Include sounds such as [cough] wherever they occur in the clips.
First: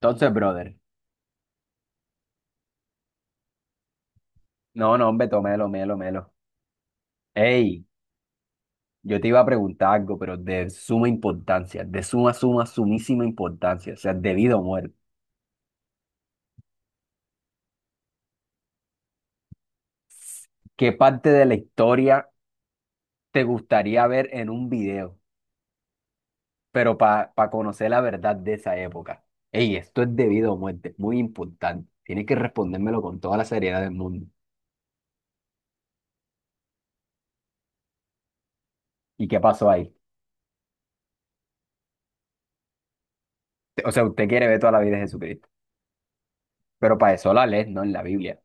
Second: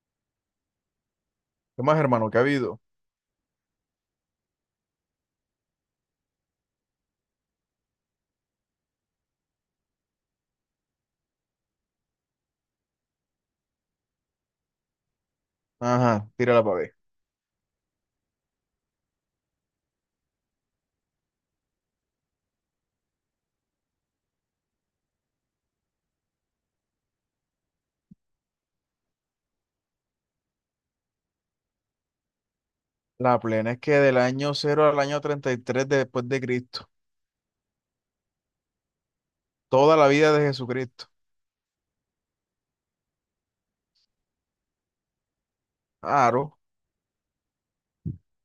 Entonces, brother, ¿Qué más, hermano? ¿Qué ha habido? no, no, hombre, to- melo, melo, melo. Ey, yo te iba a preguntar algo, pero de suma importancia, de suma, suma, sumísima importancia, o sea, debido a muerte. Ajá, tírala para ver. ¿Qué parte de la historia te gustaría ver en un video? Pero para conocer la verdad de esa época. Ey, esto es debido a muerte, muy importante. Tienes que respondérmelo con toda La la plena es seriedad que del del mundo. año cero al año 33 después de Cristo. ¿Y qué pasó ahí? Toda la vida de Jesucristo. O sea, usted quiere ver toda la vida de Jesucristo, Claro. pero para eso la lees, no en la Biblia.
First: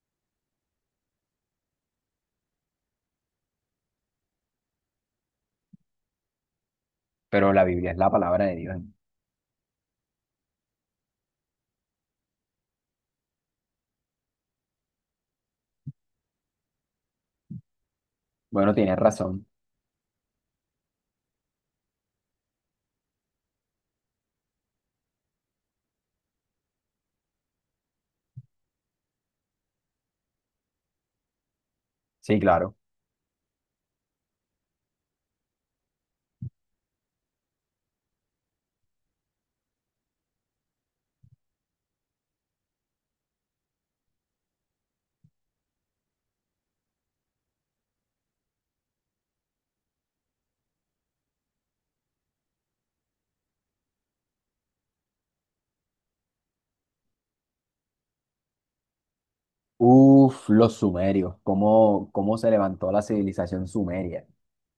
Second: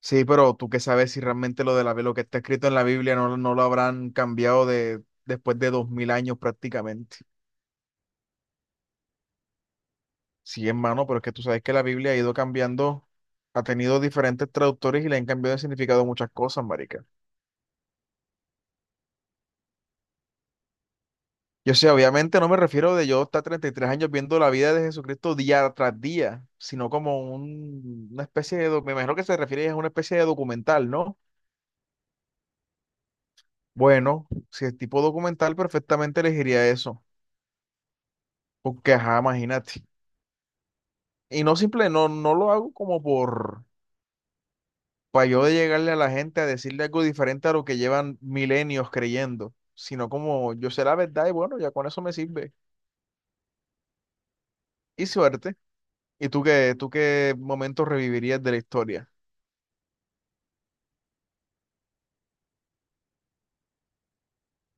Sí, pero tú qué sabes si realmente lo que está escrito en la Biblia no, no lo habrán cambiado después de 2000 años prácticamente. Pero la Biblia es la palabra de Dios. Sí, hermano, pero es que tú sabes que la Biblia ha ido cambiando, ha tenido diferentes traductores y le han cambiado el significado de muchas cosas, marica. Bueno, tienes razón. Yo sé, obviamente no me refiero de yo estar 33 años viendo la vida de Jesucristo día tras día, sino como una especie me imagino que se refiere a una especie de documental, ¿no? Sí, claro. Bueno, si es tipo documental, perfectamente elegiría eso, porque ajá, imagínate. Y no simple, no, no lo hago para yo de llegarle a la gente a decirle algo diferente a lo que llevan milenios creyendo, sino como yo sé la verdad y bueno, ya con eso me sirve. Y suerte. ¿Y tú qué momento revivirías de la historia? Uf, los sumerios, cómo, cómo se levantó la civilización sumeria.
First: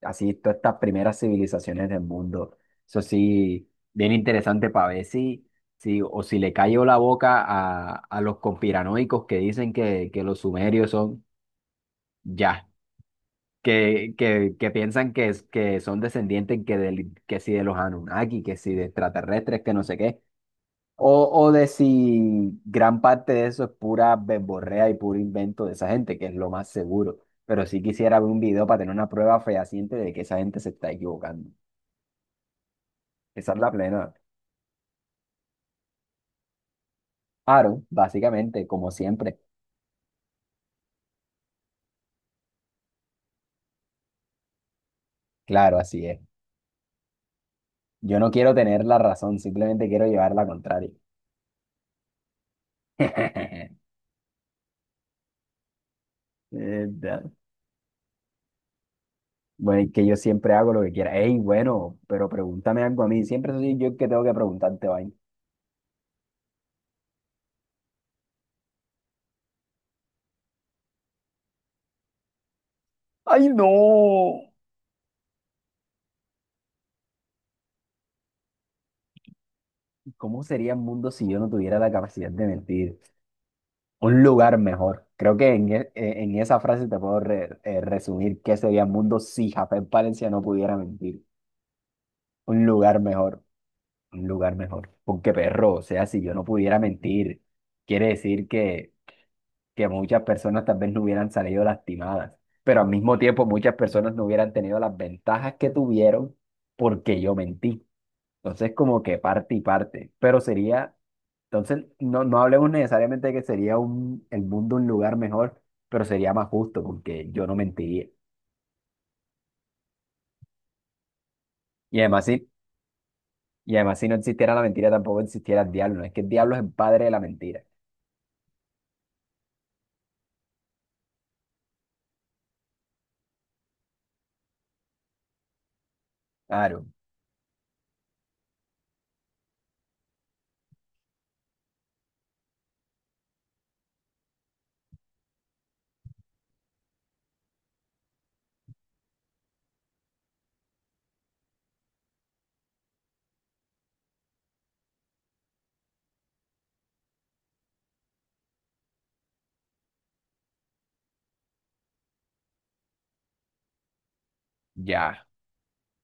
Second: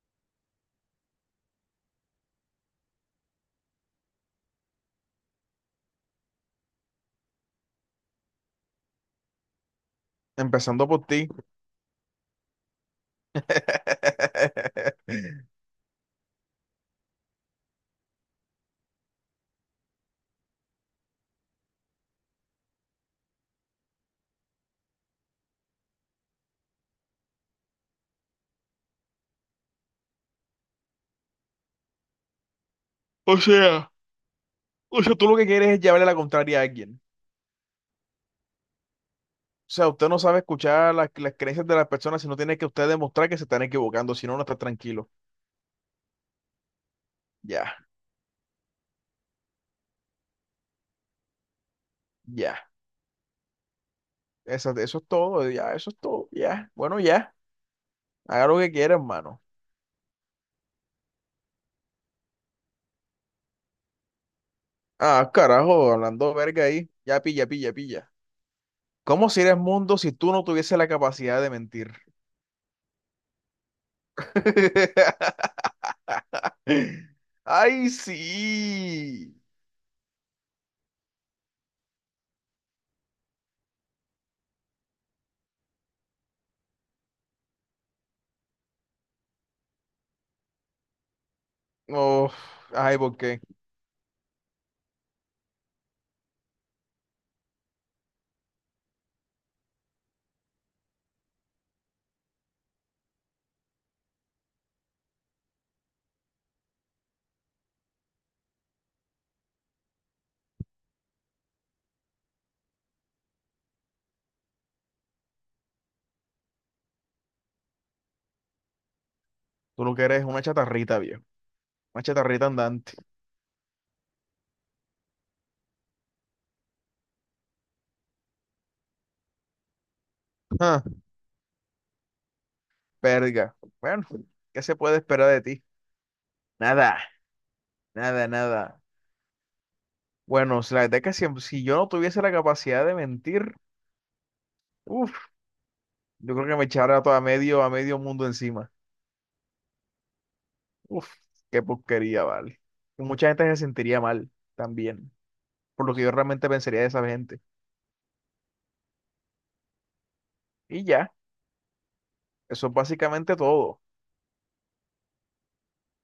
Así, todas estas primeras civilizaciones del mundo. Eso sí, bien interesante para ver si, si, o si le cayó la boca a los conspiranoicos que dicen que los Empezando sumerios por son ti. ya, que piensan [laughs] que que son descendientes que, del- que si de los Anunnaki, que si de extraterrestres, que no sé qué. O, o de si gran parte de eso es pura verborrea y puro invento de esa gente, que es lo más seguro. Pero sí quisiera ver un video para tener una prueba fehaciente de que esa gente se está equivocando. O Esa es la sea, plena. o sea, tú lo que quieres es llevarle la contraria a alguien. Aaron, básicamente, como siempre. O sea, usted no sabe escuchar las creencias de las personas, sino tiene que usted demostrar que se están equivocando, si no, no está tranquilo. Claro, así es. Ya, Yo no quiero tener la razón, simplemente quiero llevar la contraria. ya. [laughs] Eso es todo, ya, eso es todo, ya. Bueno, Verdad. ya. Haga lo que quiera, hermano. Bueno, y que yo siempre hago lo que quiera. Ey, bueno, pero pregúntame algo a mí. Siempre soy yo el que tengo que preguntarte, vaina. Ah, carajo, hablando verga ahí. Ya pilla, pilla, pilla. ¿Cómo sería el mundo si tú no tuvieses la capacidad de mentir? ¡Ay, no! [laughs] Ay, sí. ¿Cómo sería el mundo si yo no tuviera la capacidad de mentir? Un lugar mejor. Creo que en esa frase te puedo resumir qué sería el mundo si Jafet Palencia no pudiera mentir. Oh, Un ay, lugar ¿por qué? mejor, un lugar mejor. Porque perro, o sea, si yo no pudiera mentir, quiere decir que muchas personas tal vez no hubieran salido lastimadas, pero al mismo tiempo muchas personas no hubieran tenido las ventajas que tuvieron porque yo mentí. Entonces, como que parte y parte, pero sería. Entonces, no, no hablemos necesariamente de que sería un, el mundo un lugar mejor, pero sería más justo porque yo no mentiría. Tú lo que eres es una chatarrita, viejo. Y Una además, chatarrita si, andante. y además, si no existiera la mentira, tampoco existiera el diablo, ¿no? Es que el diablo es el padre de la mentira. Ah, verga. Bueno, ¿qué se puede esperar de ti? Claro, Nada, nada, nada. Bueno, si la verdad es que si yo no tuviese la capacidad de mentir, uff, yo creo que me echara todo a medio mundo encima. Uff, qué porquería, vale. Y mucha gente se sentiría mal también, por lo que yo realmente pensaría de esa gente. Y ya, eso es básicamente todo. ya.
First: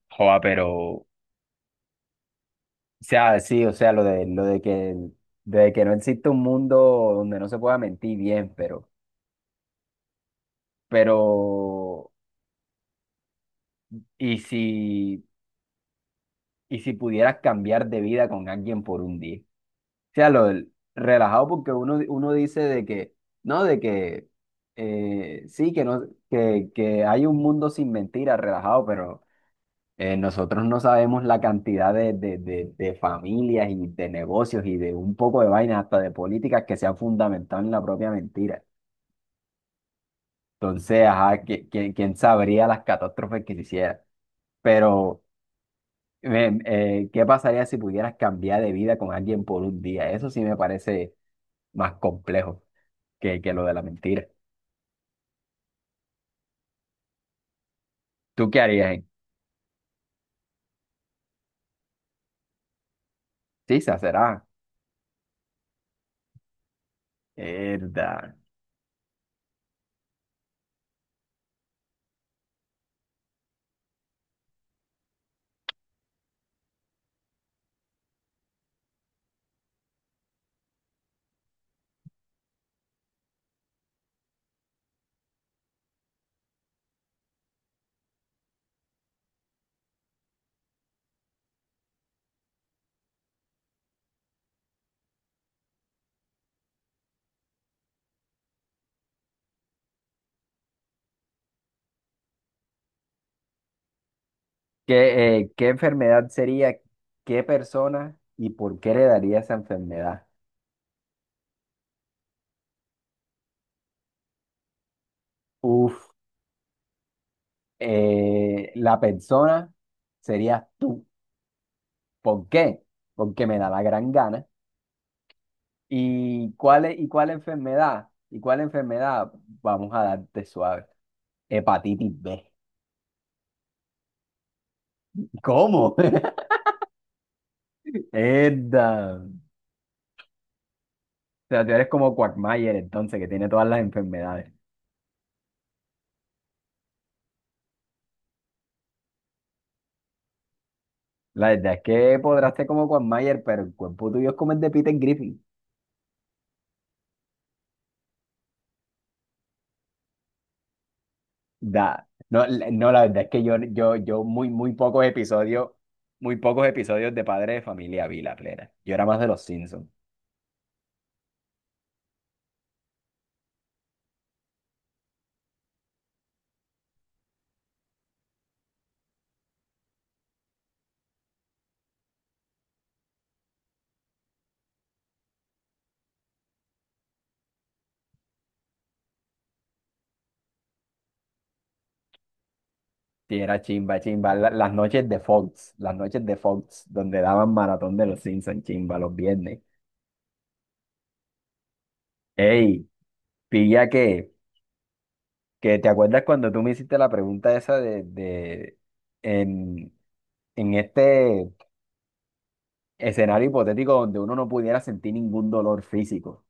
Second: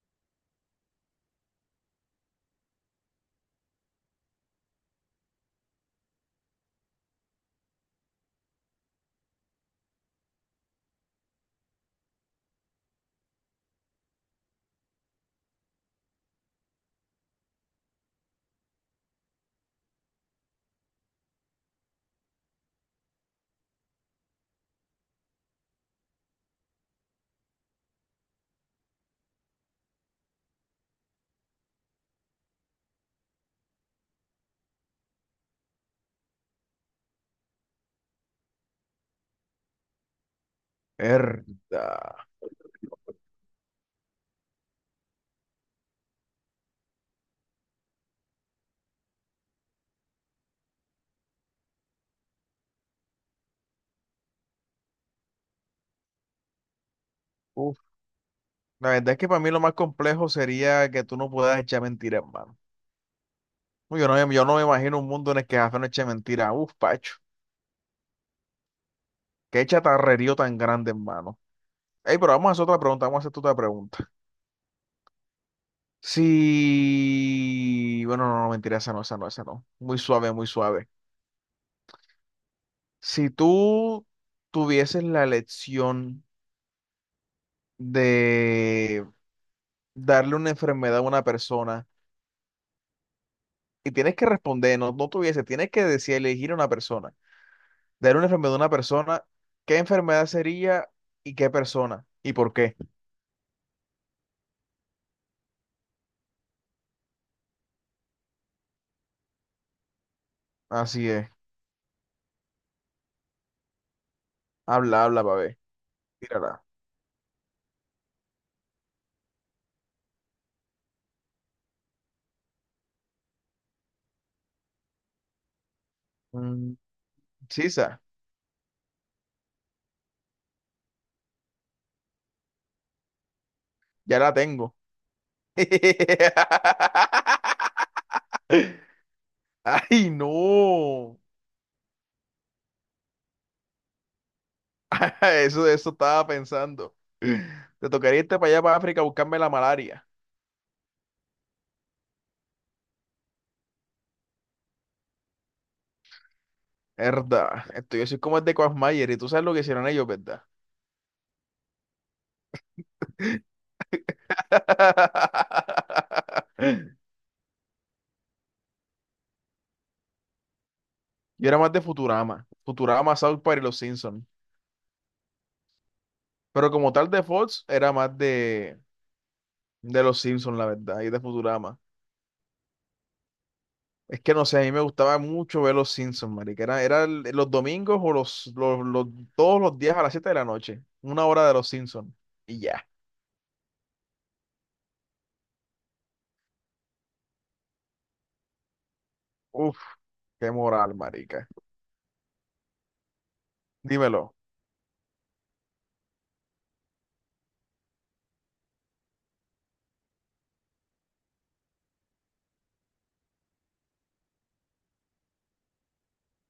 Joa, pero, o sea, sí, o sea, lo de que, de que no existe un mundo donde no se pueda mentir bien, pero, ¿y si, y si pudieras cambiar de vida con alguien por un día? O sea, lo del relajado porque uno, uno dice de que, no, de que sí, que, no, que hay un mundo sin mentiras, relajado, pero nosotros no sabemos la cantidad de familias y de negocios y de un poco de vainas, hasta de políticas que se han fundamentado en la propia mentira. Entonces, ajá, ¿quién Verdad. sabría las catástrofes que se hicieran? Pero, ¿qué pasaría si pudieras cambiar de vida con alguien por un día? Eso sí me parece más complejo. Que lo de la mentira. Uf, ¿Tú qué la harías, verdad es que para mí lo más complejo sería que tú no puedas echar mentiras, mano. Sí, se Uy, yo no, será. Yo no me imagino un mundo en el que Jafé no eche mentira. Uf, Pacho, Verdad. qué chatarrerío tan grande, hermano. Ey, pero vamos a hacer otra pregunta, vamos a hacer tu otra pregunta. Si, bueno, no, no, mentira, esa no, esa no, esa no. Muy suave, muy suave. Si tú tuvieses la elección de darle una enfermedad a una persona y tienes que responder, no, no tuviese, tienes que decir, elegir a una persona, darle una enfermedad a una persona, ¿qué enfermedad sería y qué persona y por qué? ¿Qué, qué enfermedad sería? ¿Qué persona y por qué heredaría esa enfermedad? Así es. Habla, habla, pa' ver. Uf, Tírala. La persona serías tú. ¿Por qué? Porque me da la gran gana. ¿Y Mm, cuál, y cuál sisa, enfermedad? ¿Y cuál enfermedad? Vamos a darte suave. Hepatitis B. ya la tengo. ¿Cómo? [laughs] [laughs] Herda. O ¡Ay, no! sea, tú eres como Quagmire entonces, que tiene todas las enfermedades. [laughs] Eso estaba pensando. Te tocaría irte para allá, para África, a buscarme la malaria. La verdad es que podrás ser como Juan Mayer, pero el cuerpo tuyo es como el de Peter Griffin. Verdad. Esto yo soy como el de Quagmire y tú sabes lo que hicieron ellos, ¿verdad? Da. No, la- no, la verdad es que yo muy, muy pocos [laughs] episodios de Padre de Familia vi la plena. Yo era más de los Simpsons. Yo era más de Futurama. Futurama, South Park y Los Simpsons. Pero como tal de Fox, era más de Los Simpsons, la verdad, y de Futurama. Es que no sé, a mí me gustaba mucho ver los Simpsons, marica. Era los domingos o los- todos los días a las 7 de la noche. Una hora de los Simpsons. Y ya. Sí, era chimba, chimba. La- las noches de Fox, las noches de Fox, donde daban maratón de los Simpsons, chimba, los viernes. Uf, qué moral, marica. Ey, pilla que, Dímelo. que te acuerdas cuando tú me hiciste la pregunta esa de en, en este. Escenario hipotético donde uno no pudiera sentir ningún dolor físico.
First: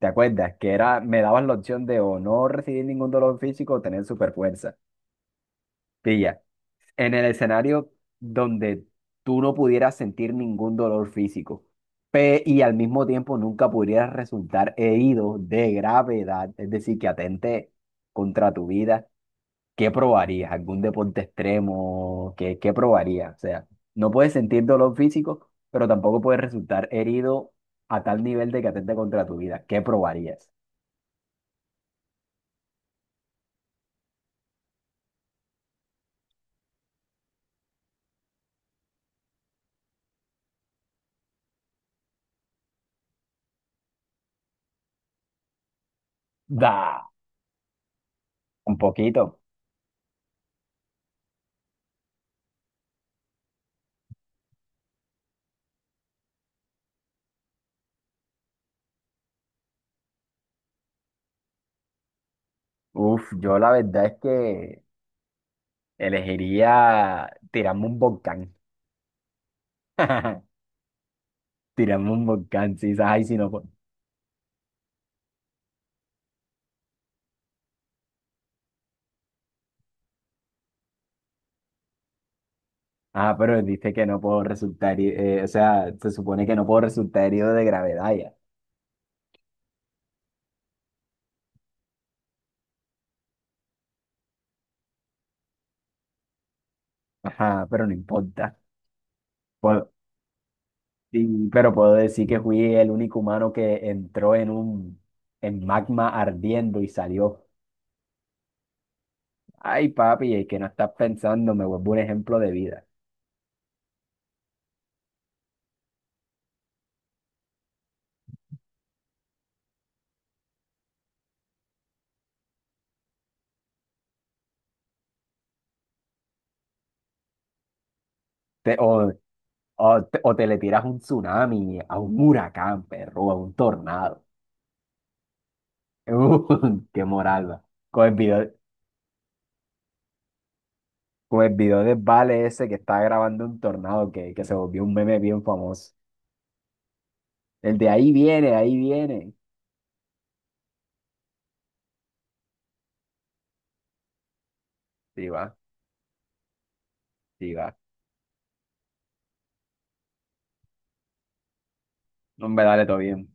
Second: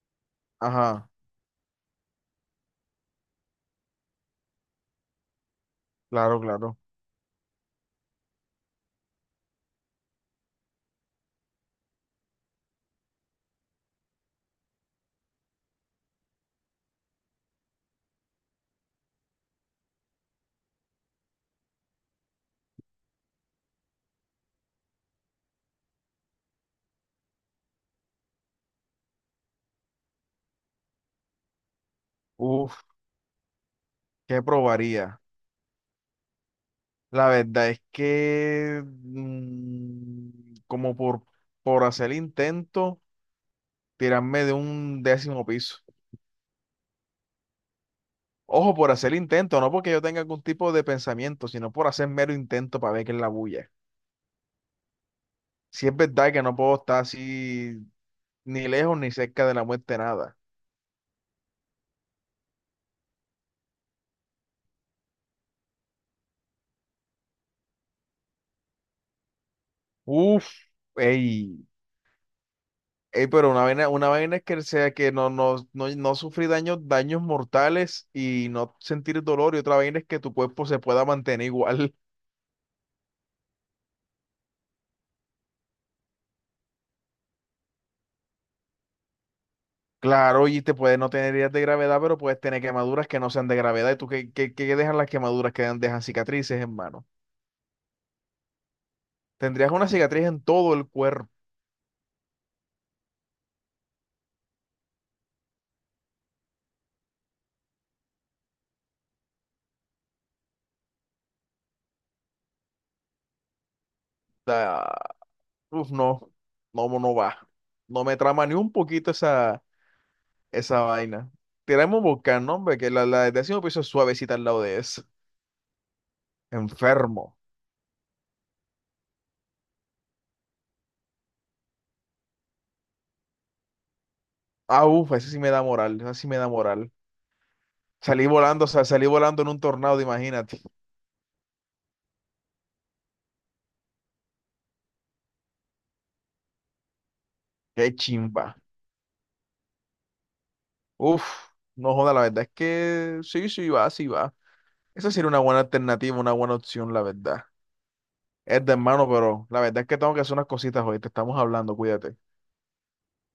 ¿Te acuerdas? Que era, Ajá, me daban la opción de o no recibir ningún dolor físico o tener superfuerza. claro, Pilla, claro. en el escenario donde tú no pudieras sentir ningún dolor físico y al mismo tiempo nunca pudieras resultar herido de gravedad, es decir, que atente contra tu vida, ¿qué probarías? ¿Algún deporte extremo? ¿Qué, qué probarías? O sea, no puedes sentir dolor físico, pero tampoco puedes resultar herido a tal nivel de que atente contra tu vida. ¿Qué probarías? Uf, ¿qué probaría? La verdad es que como por hacer el intento, tirarme de un décimo piso. Da, Ojo, un por hacer el poquito. intento, no porque yo tenga algún tipo de pensamiento, sino por hacer mero intento para ver qué es la bulla. Si es verdad que no puedo estar así ni lejos ni cerca de la muerte, nada. Uf, yo la verdad es que elegiría tirarme un volcán. Uf, [laughs] ey, Tirarme un volcán, sí, ay, ey, si no pero puedo. Una vaina es que sea que no, no, no, no sufrí daños, daños mortales y no sentir dolor, y otra vaina es que tu cuerpo se pueda mantener igual. [laughs] Ah, pero dice que no puedo resultar, o sea, se supone que no puedo resultar herido de gravedad ya. Claro, y te puede no tener heridas de gravedad, pero puedes tener quemaduras que no sean de gravedad. ¿Y tú qué dejan las quemaduras que dejan cicatrices, hermano? Ajá, pero no importa. Tendrías Pues, una cicatriz en todo el cuerpo. sí, pero puedo decir que fui el único humano que entró en un en magma ardiendo y salió. Ay, papi, es que no estás pensando, me vuelvo un ejemplo de vida. Ah, uf, no, no, no va. No me trama ni un poquito esa. Esa vaina. Tiramos Volcán, ¿no? Hombre, que la del décimo piso es suavecita al lado de eso. Enfermo. Te- o, o te le tiras un tsunami, a un huracán, perro, a un tornado. [laughs] Ah, uff, esa sí me da moral, esa sí me da moral. qué moral, va. Con el Salí video, volando, o sea, salí volando en un tornado, imagínate. con el video de Vale ese que está grabando un tornado que se volvió un meme bien famoso. El de Qué ahí viene, chimba. ahí viene. Uf, no joda, la verdad es que sí, sí va, sí va. Esa Sí, sería una va, buena alternativa, una buena opción, la verdad. sí, va. Es de hermano, pero la verdad es que tengo que hacer unas cositas hoy, te estamos hablando, cuídate. No, hombre, dale, todo bien.